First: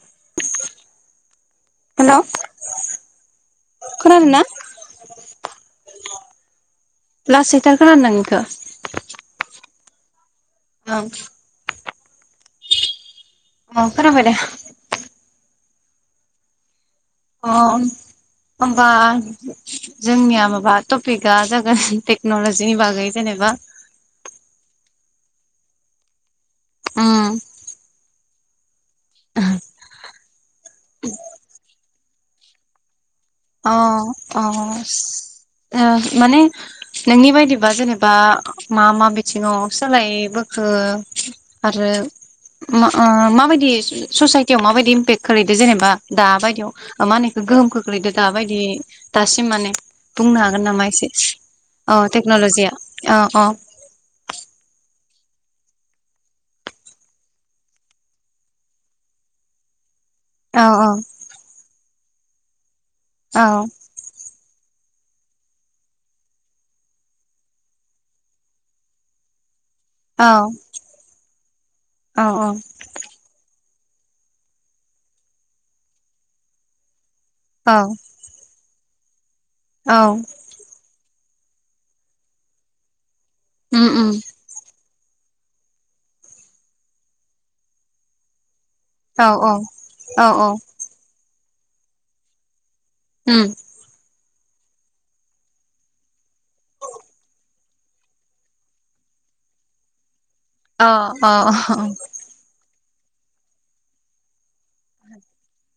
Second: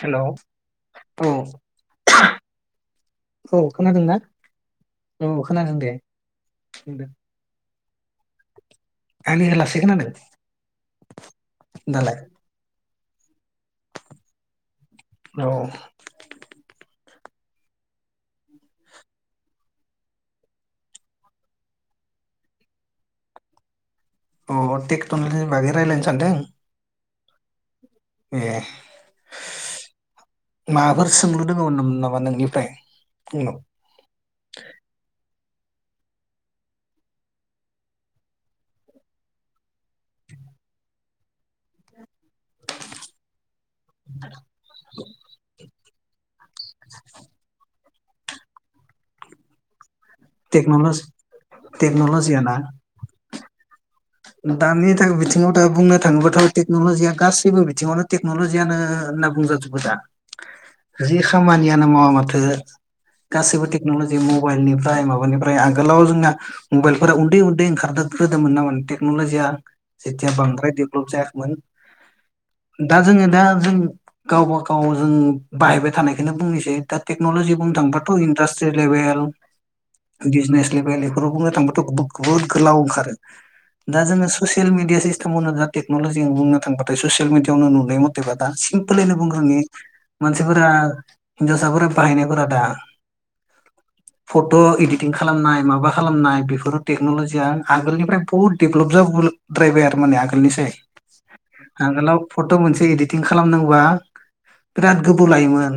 Hello औ hello औ खोनादोंना खोनादों ना औ खोनादों दे थार खोनानों आंनिया लास खोनादों ओं दालाय अ खोनाबायदे। अ अ होनबा जोंनिया माबा टपिकआ जागोन टेक्नलजिनि बागै जेनेबा अ टेक्टलजिनि बागै रायलायनो सानदों उम ए ओहो माबाफोर सोंलु दोंङोमोन नामा नोंनिफ्राय? आंनाव अ अ ओ माने नोंनि बायदिबा जेनेबा मा मा बिथिंङाव सोलायबोखो आरो मा ओ माबायदि ससाइटियाव माबायदि इम्पेक खालैदों जेनेबा दा बाय आव मानेखौ गोहोमखौ खोलैदो । दाबायदि दासिम माने बुंनो हागोन नामा टेक्न'लजि एसे अ टेक्नलजिया अ अ दानि थाखाय बिथिङाव दा बुंनो थाङोबाथ टेक्नलजिया गासैबो बिथिङावनो टेक्नलजियानो होनना बुंजाजोबो दा औ जि समानियानो मावा मा [unintelligible] औ गासैबो टेक्नलजि मबाइलनि फाय माबानिफ्राय आगोलाव जोंना मबाइलफोरा उन्दै उन्दै ओंखारग्रोदोंमोन [unintelligible] [unintelligible] औ जेथिया बांद्राय डेभलप जायाखैमोन औ दा जोङो दा जों गावबा गाव जों बाहायबाय थानायखौनो बुंनोसै थोद टेक्नलजि औ बुंनो थांबाथ इन्दास से लेभेल औ [unintelligible] खौ बुंनो थांबाथ बहुद गोलाव ओंखारो। उम दा उम जोङो ससियेल मिडिया सिस [unintelligible] टेगनलजियाव बुंनो थांबाथाय ससियेल मिदियाआवनो नुनाय मथेबा दासिम [unintelligible] औ औ बुंग्रोनि औ औ मानसिफोरा हिन्जावसाफोरा बाहायनायफोरा दा उम फट इडिटिं खालामनाय माबा खालामनाय बेफोर टेक्नलजिया आगोलनिफ्राय बहुद डेभलप जाबोद्रायबाय आरो माने निसै अ अ आगोलाव फट मोनसे एदिद खालामदोंबा बिराद गोबौ लायोमोन।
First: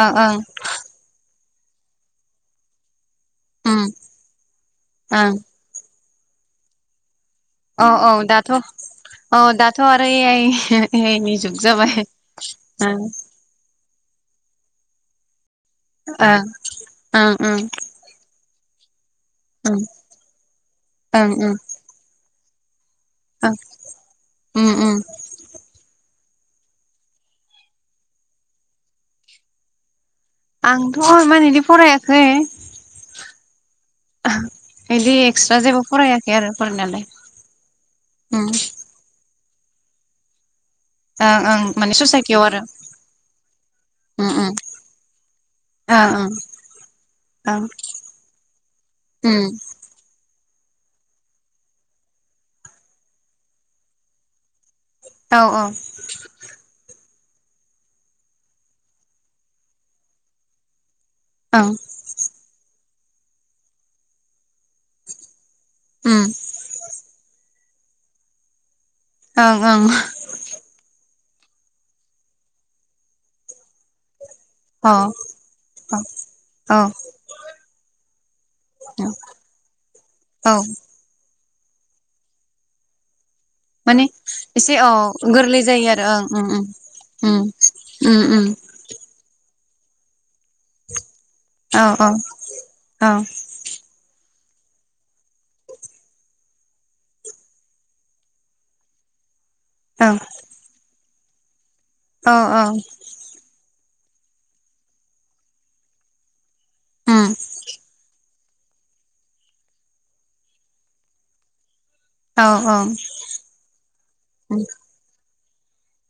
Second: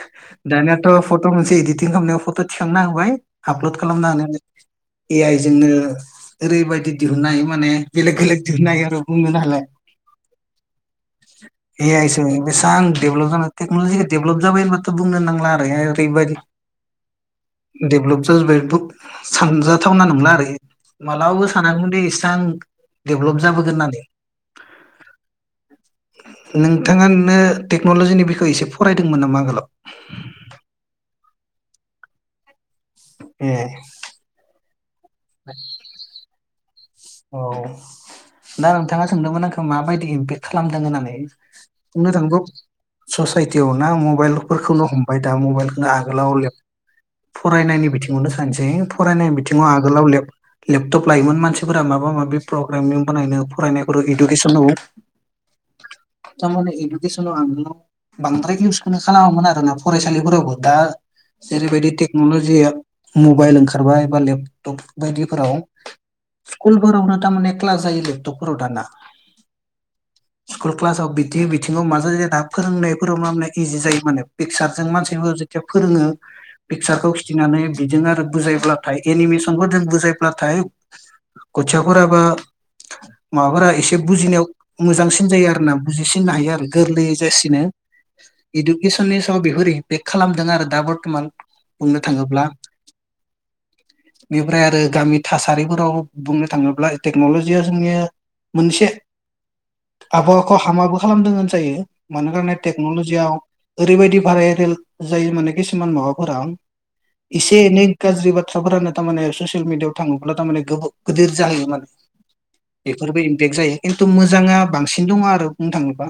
अ ओं दानियाथ फट मेनस इदिटिं खालामनायाव फट थिखांना होबाय। आपलड उम खालामना हानाय ए ओं आइ जोंनो ओरैबायदि दिहुन्नो हायो माने औ औ बेलेग बेलेग दाथ'औ दिहुननो हायो आरो बुंनोनो हाला दाथ' आरो ए आइ ए आइनि जुग जाबाय ओ [unintelligible] देभ्लप जाब होनबाथ बुंनो नांला ओं [unintelligible] ओं ओं देभ्लप [unintelligible] दुख ओं सानजाथावना नंला आरो ओं मालाबाबो ओं थानांगौमोन दे इसां डेभेलप ओं जाबोगोन होननानै। उम उम नोंथाङा नो टेक्नलजिनि बिखय एसे फरायदोंमोन नामा आगोलाव। आंथ इमान इदि फरायाखै ए बिदि एक्सट्रा जेबो फराय खै आरो फरायनायालाय औ उम ना नोंथाङा सोंदोंमोन आंखौ माबायदि इमपेक खालामदों होननानै ओं ओं माने बुंनोथांबा ससाइटियाव आरो ससाइटियाव ना उम उम मबाइलफोरखौनो हमबाय दा मबाइलखौनो ओं आगोलाव लेब ओं फरायनायनि बिथिङावनो सानसै ओं फरायनायनि उम बिथिङाव आगोलाव लेब लेपटप लाायोमोन मानसि फोरा माबा माबि प्रग्रामिं बानायनो फरायनायखौ इडुकेसनाव औ औ तारमाने इदुकेसनाव बांद्राय इउसखौनो खालामोमोन आरोना फरायसालिफोरावबो दा ओं जेरबायायदि टेक्नलजिया मबाइल ओंखारबाय बा लेपटप बायदिफोराव उम स्कुलफोरावनो तामाने क्लास जायो लेपटपफोराव दाना ओं ओं। स्कुल क्लासाव बिदि बिथिङाव मा जायोना फोरोंनायफोराव मावनाय इजि जायो माने । पिकचारजों ओं मानसिफोर जेथिया फोरोङो अ पिकचारखौ खिथिनानै बिजों आरो बुजायब्लाथाय एनिमेसनखौ जों औ बुजायब्लाथाय गथियाफोराबो माबाफोरा एसे माने बुजिनायाव एसे औ मोजांसिन जायो गोरलै आरो ना ओं बुजिसिननो उम हायो आरो गोरलै उम जासिनो उम उम इडुकेसननि सायाव बेफोरो बे खालाम दां आरो दा बर्थमान औ बुंनो औ थाङोब्ला औ बेनिफ्राय आरो गामि थासारिफोराव बुंनो थाङोब्ला टेक्न'लजिया जोंनिया मोनसे औ आबहावाखौ हामाबो खालामदों होनजायो मानो औ गारनाय औ टेक्न'लजियाव ओरैबायदि भायरेल जायो माने किसुमान माबाफोरा उम इसे एनै गाज्रि‌ बाथ फिसाफोरानो थारमाने ससियेल मिडिआव थाङोब्ला थारमाने गोबा गिदिर जाहैयो माने औ औ ओं बेफोरबो इम्पेक्ट जायो खिन्थु मोजाङा बांसिन दङ आरो नों थांङोबा?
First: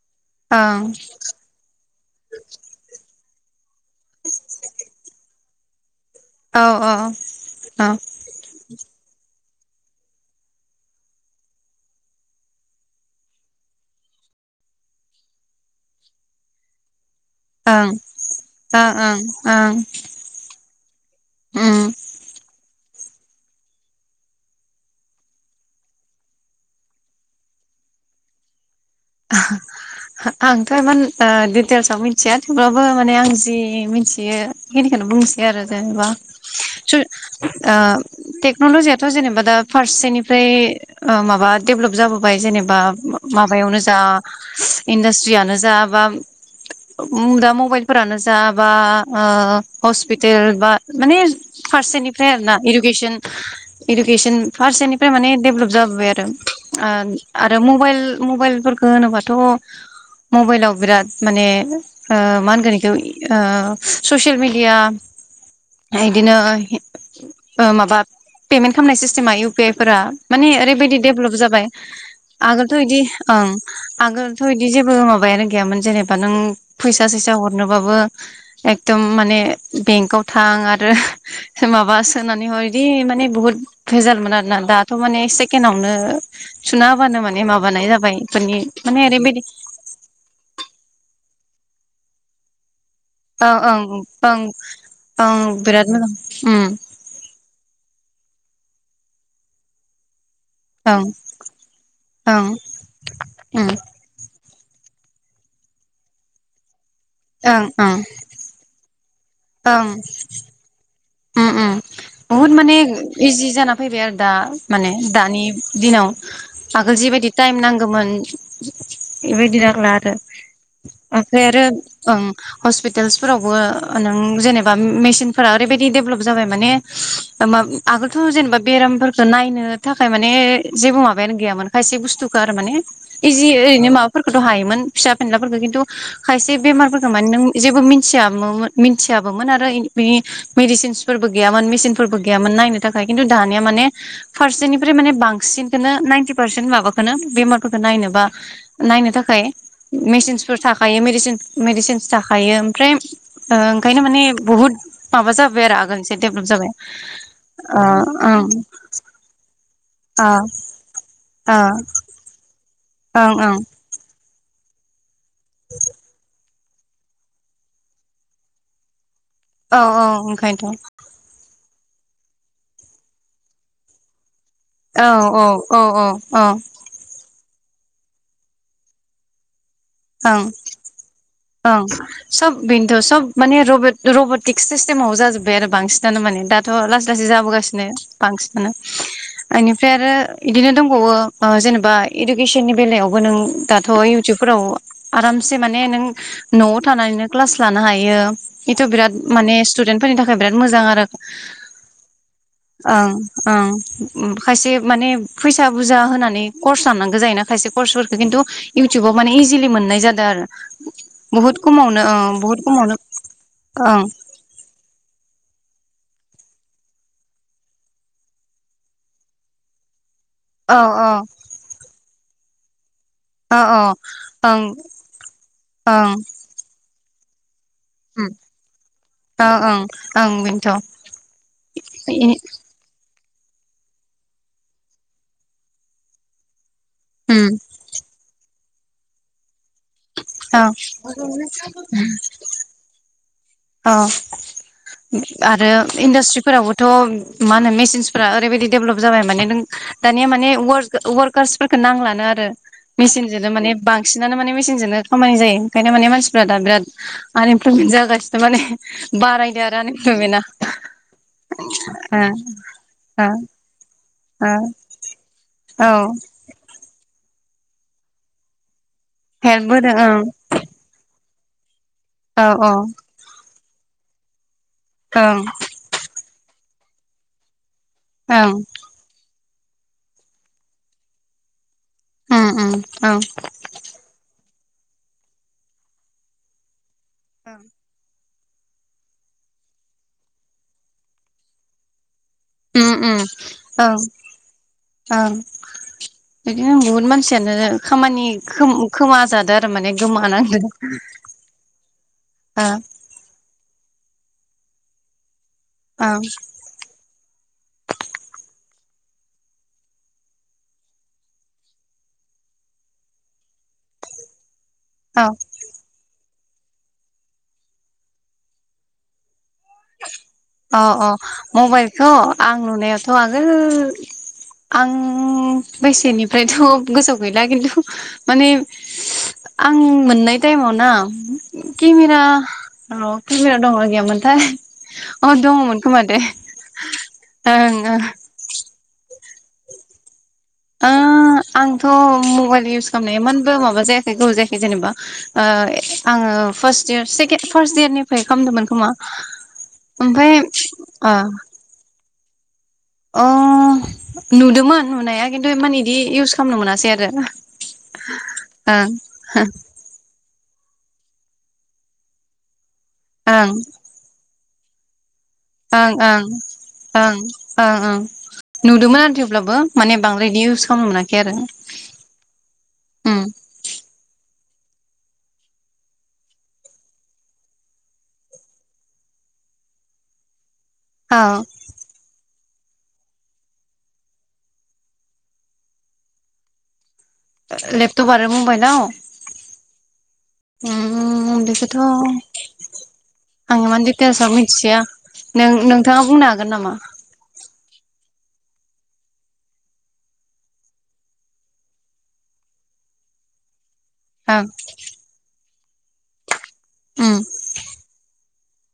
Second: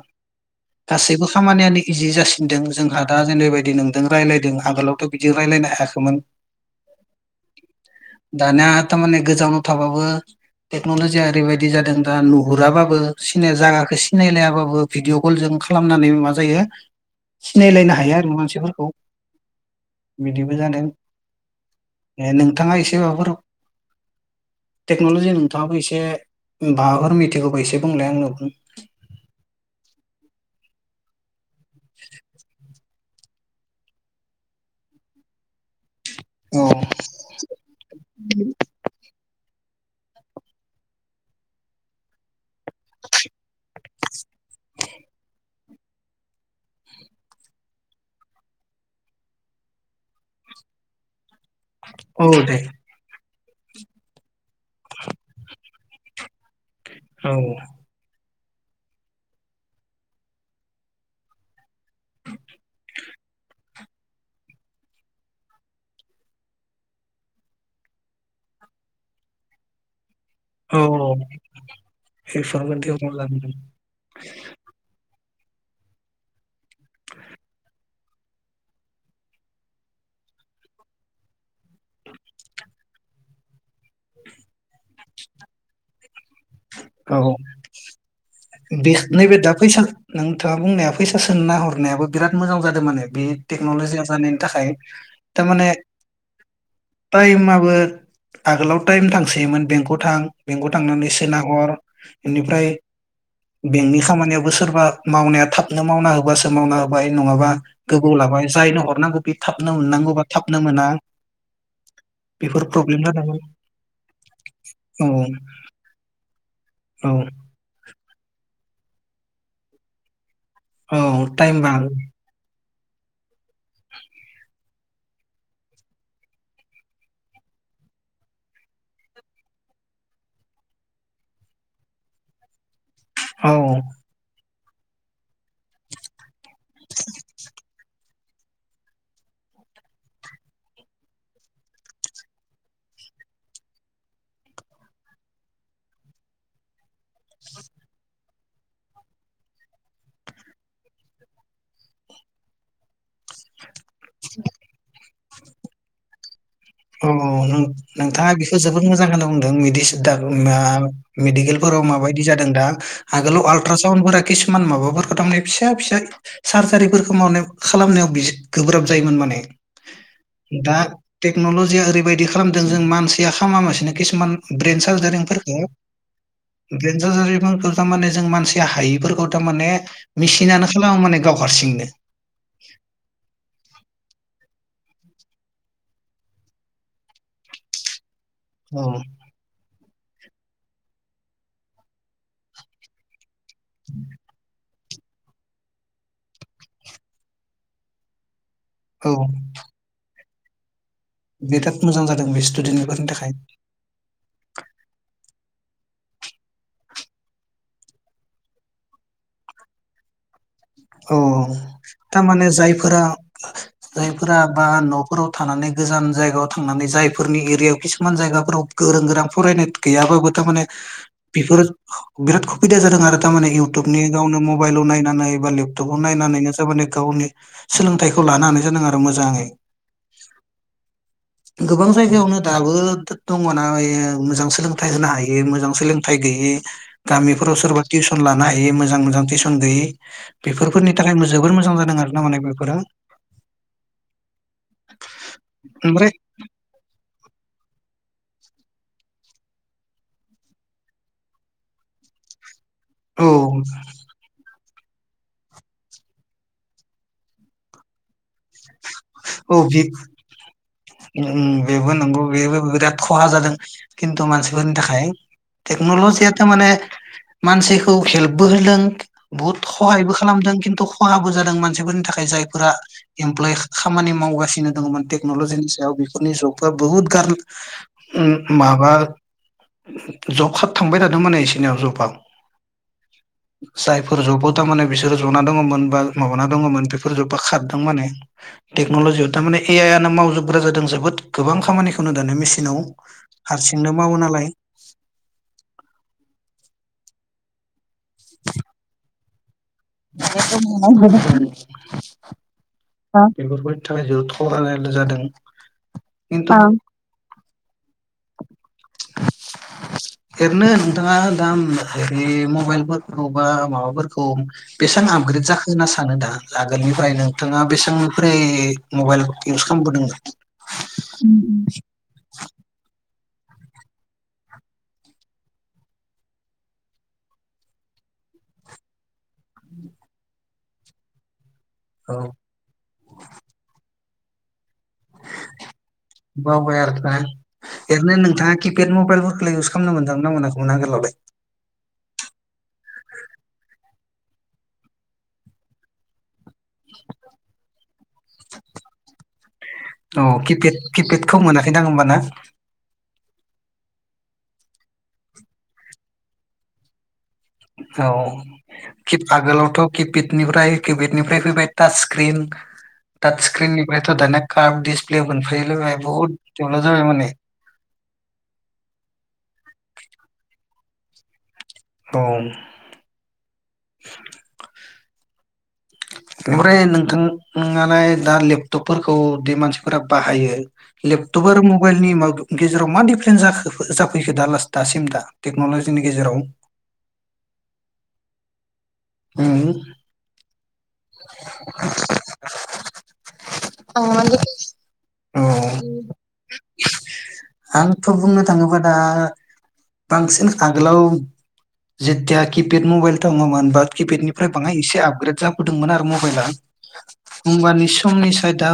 गासैबो खामानियानो इजि जासिनदों जोंहा । दा जेनेबायदि नों दों रायलायदों आगोलावथ बिदि रायलायनो थाखोमोन। औ औ दानाथ माने गोजाव थाबाबो टेक्न'ल'जिया ओरैबायदि जादों दा नुहुराबाबो सिनाया जागाखौ सिनायलायाबाबो भिडिअ' कलजों खालामनानै मा जायो ओं सिनायलायनो हाया आरो मानसिफोरखौ ओं ओं बिदिबो जादों उम नोंथाङा एसे दैमाफोराव टेक्नलजिनि नोंथाङाबो एसे माबाफोर मिथिगौबा एसे बुंलाया आंनो आंथ' इमान ओ दित [unintelligible] थेवब्लाब बो माने आं जि मिथियो बेखिनिखौनो बुंसै आरो जेनेबा औ स ओ टेक्नलजियाथ' जेनेबा दा फारसेनिफ्राय ओ माबा देभेलप जाबोबाय जेनेबा माबायावनो दा इन्डास्ट्रियानो ज जा बा दा मबाइलफोरानो जा बा आ हस्पिटेल बा माने फारसेनिफ्राय औ आरोना दे इदुकेसन इडुकेसन फारसेनिफ्राय माने दडेभलप जाबोबाय आरो ओ औ आरो मबाइल मबाइलफोरख होनोबाथ मबाइलाव बिराद माने मा होनगोन इखौ ससियेल मेडिया इदिनो माबा पेमेन्ट खालामनाय सिस्टेमा इउ पि आइ फोर माने औ ओरैबायदि औ डेभलप जाबाय आगोलथ बेफोरबायदि बिदि ओं आगोलथ बिदि जेबो माबायानो गैयामोन जेनेबा नों फैसा सैसा हरनोबाबो एकदम माने बेंकाव थां आरो माबा सोनानै हर बिदि माने बुहुत भेजालमोन आरोना दाथ माने सेकेण्ड आवनो सुना हाबानो औ माने माबानाय जाबाय बे माने नैबे ओरैबायदि दा फैसा नोंथाङा बुंनाया फै सोसनना हरनायाबो बिराद मोजां जादों माने बे ओं ओं टेक्नलजिया जानायनि ओं थाखाय ओं थारमाने बिराद मोजां उम टाइमाबो आगोलाव टाइम थांसैयोमोन बेंकआव थां बेंक आव ओं थांनानै सोना हर ओं बेनिफ्राय उम बेंकनि खामानि सोरबा मावनाया थाबनो मावना होबासो मावना नङाबा ओं गोबाव ओं लाबाय जायनो हरनांगौ बे थाबनो ओं मोननांगौबा थाबनो मोना। उम उम बुहुद बेफोर माने प्रब्लेम जादोंमोन इजि जाना फैबाय आरो दा माने औ दानि दिनाव आगोल औ जिबायदि टाइम नांगौमोन बेबायदि जारला आरो औ ओमफ्राय टाइम आरो बा ओं हस्पिटाल्स फोरावबो नों जेने मेसिनफोरा ओरैबायदि बिदि देभेलप जाबाय माने माब आगोलथ' जेनेबा बेरामफोरखौ नायनो थाखाय माने जेबो माबायानो गैयामोन खायसे बुस्थुखौ आरो माने इजि औ ओरैनो माबाफोरखौथ' हायो मोन फिसा फिलाफोरखौ खिन्थु खायसे बेमारफोरखौ माने नों जेबो मिथि मिथिया मिथियाबोमोन आरो बिनि मेडिसिनसफोरबो गैयामोन मेसिनफोरबो गैयामोन नायनो थाखाय खिन्थु दानिया माने फारसेनिफ्राय माने बांसिनखौनो नाइन्टि पार्सेन्ट माबा नो बेमारफोरखौ नायनोबा नायनो थाखाय मेसिनसफोर थाखायो मेडिसिनस थाखायो ओमफ्राय ओ खायनो माने बहुद माबा जाबाय आरो आगोलनिसाय दे औ औ नों नोंथाङा बेखो जोबोद मोजां खोनो बुंदों मेदिसि ओ [unintelligible] ओ मेडिकेलफोराव माबायदि जादों दा ओं आगोलाव ओं आलट्रासावन्दफ्रा किसुमान माबाफोर थार माने फिसा फिसा सार्जारिफोरखौ मावनायाव खालामनायाव बिसे गोब्राब जायोमोन माने औ औ ओंखायनोथ' नल'जिया ओरैबायदि खालामदों जों मानसिया खामामासिनो किसुमान ब्रेन औ औ सारजारिंफोरखौ औ औ औ ब्रेन सारजारिफोरखौ थामाने जों मानसिया हायिफोरखौ थामाने ओं ओं सब बिनथ'ओं सब माने रब रब फिक्स सिस्टेमाव जाजोब्बाय आरो बांसिनानो माने दाथ' लासै लासै जाबोगासिनो। बांसिना औ आंनि ओमफ्राय आरो इदिनो दंबावो जेनेबा इडुकेसननि बेलायावबो नों दाथ' इउटुबफोराव आरामसे माने नों न'आव थानानैनो क्लास लानो हायो। इथ बिराद औ माने स्टुदेन्ट फोरनि थाखाय बिराद मोजां आरो बिराद मोजां जादों बे स्टुडेन्टफोरनि ओं थाखाय ओं खायसे माने फैसा बुरजा होनानै कर्स लाननांगौ जायोना खायसे कर्सफोरखौ किन्तु इउटुबाव माने इजिलि मोननाय जादों आरो औ औ औ बुहुत खमावनो ओ थारमाने बुहुत खमावनो जायफोरा ओं जायफोरा बा न'फोराव थानानै गोजान जायगाव थांनानै जायफोरनि एरियायाव किसुमान जायगाफोराव गोरों गोरा फरायनाय गैयाबाबो थामाने औ औ बिफोर बिराद खुबिदा जादों आरो थारमाने इउटुबनि गावनो औ ओं मबाइलाव नायनानै बा लेब टुबआव ओं नायनानैनो सोरबा [unintelligible] गावनि सोलोंथाइखौ लानो हानाय जादों आरो मोजाङै ओं ओं ओं बेनोथ' गोबां जायगायावनो दाबो दङ ना ओइ मोजां सोलोंथाइ होनो हायि मोजां सोलोंथाइ गैयि गामिफोराव सोरबा टिउसन लानाय बे मोजां मोजां थिसन गोयै बेफोर फोरनि थाखाय जोबोर मोजां जादों आरो ना हनै बेफोरा औ आरो ओमफ्राय इन्डास्ट्रिफोरावबोथ' मा होनो मेसिनसफोरा ओरैबायदि देभलाप जाबाय माने नों दानिया माने वार वारकार्सफोरखौ नांलानो आरो। औ मेसिनजों माने बांसिनानो माने मेसिनजों बिराद खामानि जायो ओंखायनो माने मानसिफोरा दा बिराद आनइमप्लयमेन जागासिनो। माने औ बारायदो आरो बि आनइमप्लयमेन्टआ बेबो नंगौ बेबो बिराद खहा जादों। खिन्तु ओ मानसिफोरनि थाखाय ओ औ टेक्नलजियाट माने मानसिखौ हेल्पबो होदों बुहुत हेल्प होदों हहायबो ओं खालामदों खिन्थु खहाबो जादों मानसिफोर थाखाय औ जायफोरा इमप्लय खामानि मावगासिनो। दङमोन औ ओं टेक्नलजिनि सायाव बेफोरनि जुग। बहुत गार ओं उम माबा जब खाब थांबाय थादों माने इसोरनियाव जब उम उम ओं [unintelligible] जायफोर जबोद थारमाने बिसोर जना दङमोन बा माबा दङमोन बा खाद माने टेक्नलजि आयाव थामाने ए आइ आनो मावजोबग्रा जादों जोबोद गोबां खामानिखौनो। दानो मेसिनाव उम उम हारसिंनो ओं मावो नालाय ओं बिदिनो बहुत मानसि सियानो खामानि खोम खोमा जादो [unintelligible] नि ओ थाखाय जथलानाय जादों। ओं एनथ आं ओरैनो नोंथाङा दा ऐ मबाइलफोरखौ बा माबाफोरखौ बेसेबां औ आपग्रेड जाखो होनना सानो दा? आगोलनिफ्राय नोंथाङा बेसेबांनिफ्राय मबाइल इउस खालामबोदोंमोन अ अ मबाइलखौ आं नुनायाव थ आगोल आं बैसेनिफ्रायथगोसोआव गैला खिन्थु माने आं मोननाय टाइमाव ना औ केमेरा रौ केमेरा दंना गैयामोन। थाय बावबाय आरो ओं ओं एरैनो नोंथाङा किपेड मबाइल इउस खालामनो मोनो। ओ आंथ' मबाइलनि इउस खालामनाया एमानबो माबाजायाख नै गोबाव जायाखै जेनेबा ओ आङो फारस डियार सेकेन फारस डियारनिफ्राय खालामदोंमोन खोमा औ ओमफ्राय किपेड ओ किपेडखौ मोनाखैदां [inaudible] अ नुदोंमोन नुनाया खिन्थु इमान बिदि इउस खालामनो मोनासै आरो ना। औ खिथ आगोलावथ' खितफित। बेनिफ्राय किबेडनिफ्राय फैबाय टाच क्रिन। ओं टादच क्रिननिफायथ' दाना काफ दिस ओं [unintelligible] ओं बुहुत जेंना जाबाय ओं माने। ओं ओं नुदोंमोन थिउ अब्लाबो माने बांद्राय दिउस सम मोनाखै आरो हम [inaudible] उम ओमफ्राय नोंथाङालाय दा लेपटपफोरखौ दि मानसिफोरा बाहायो औ लेपटप आरो मबाइलनि माद गेजेराव मा डिफारेनथ जाखो जाफैखो दा लास्ट दासिम दा टेक्नलजिनि गेजेराव ओ लेपटप आरो मबाइलआव उम ओम बेखौथ आं इमान दिटेल्सआव औ मिथिया नों नोंथाङा बुंनो हागोन नामा? खौ बुंनो थाङोबा दा बांसिन आगोलाव जेथिया किपेड मबाइल दङमोन बा ओं किपेडनिफ्राय बाङाय एसे आपग्रेड जाब गुदुंमोन आरो मबाइला होमबानि समनि साय दा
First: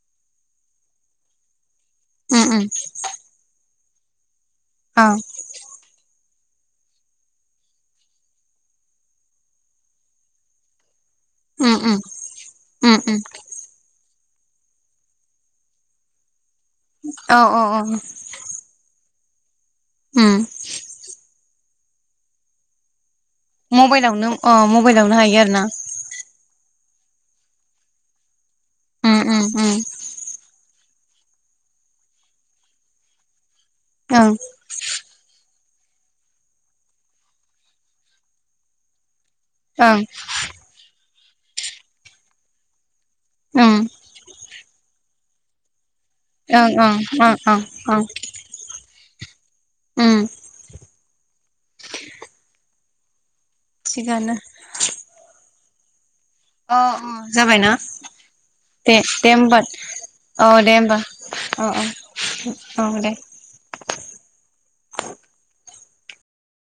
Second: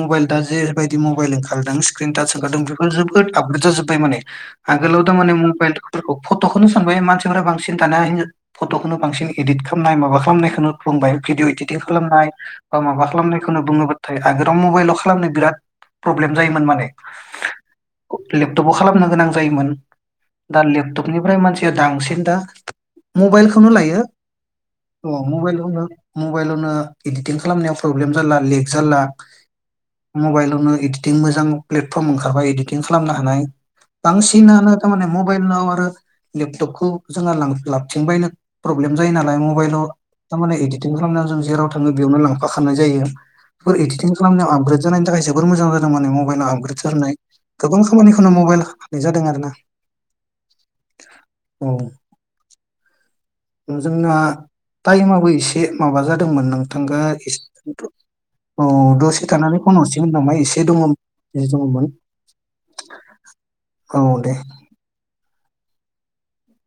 मबाइल दा जेैरै बायदि मबाइल ओंखारदों सिक्रिन थास उम ओंखारदों उम बेफोरखौनो जों दा आफग्रेद जाजोब ओमफाय माने आगोलाव औ थ माने मबाइलफोरखौ फटखौनो सानबाय मानसिफोरा बांसिन सिन थानो हायै फटखौनो बांसिन एदिट खालामनाय माबा खालामनायखौनो [unintelligible] भिदिअ उम इदिटिं उम खालामनाय बा उम माबा उम खालामनायखौनो बुङोमोन थाय आगोलाव मबाइलाव खालामनो बिराद प्रब्लेम, जायोमोन माने औ औ औ लेपथबाव खालामनो गोनां जायोमोन उम दा लेपटकनिफ्राय मानसि सोदांसिन दा, मबाइलखौनो लायो मबाइलावनो अ अ मबाइलावनो हायो आरो ना? मबाइलावनो मबाइलावनो एदिटिं खालामनायाव प्रब्लेम जाला लिक उम उम उम नो इदिटिं मोजां प्लेटफर्म ओंखारबाय इदिटिं खालामनो हानाय। ओं बांसिनानो दा माने मुब मबाइलाव आरो लेपटपखौ जोंहा लाबथिं बायनो प्रब्लेम जायो ना, नाय मबाइल' ओं थामाने एडिटिं खालामना जों जेराव थाङो बेयावनो लांफाखानाय जायो। बै उम एडिटिं खालामनायाव आपग्रेड जानायनि थाखायोसो बोर मोजां [unintelligible] जां माने मबाइल ओं आपग्रेड ओं सारनाय ओं ओं गोबां ओं खामानिखौनो मबाइला नों जादों आरो ना। उम औ ओ जोंना थिगानो टाइममाबो एसे माबा जा दोंमोन अ नोंथांगा अ एसे जाबायना द औ दे दसे दे थानानै होमबा फन हरसिगोन नामा औ एसे दे दङ होमबा औ दङमोन औ औ दे। औ दे।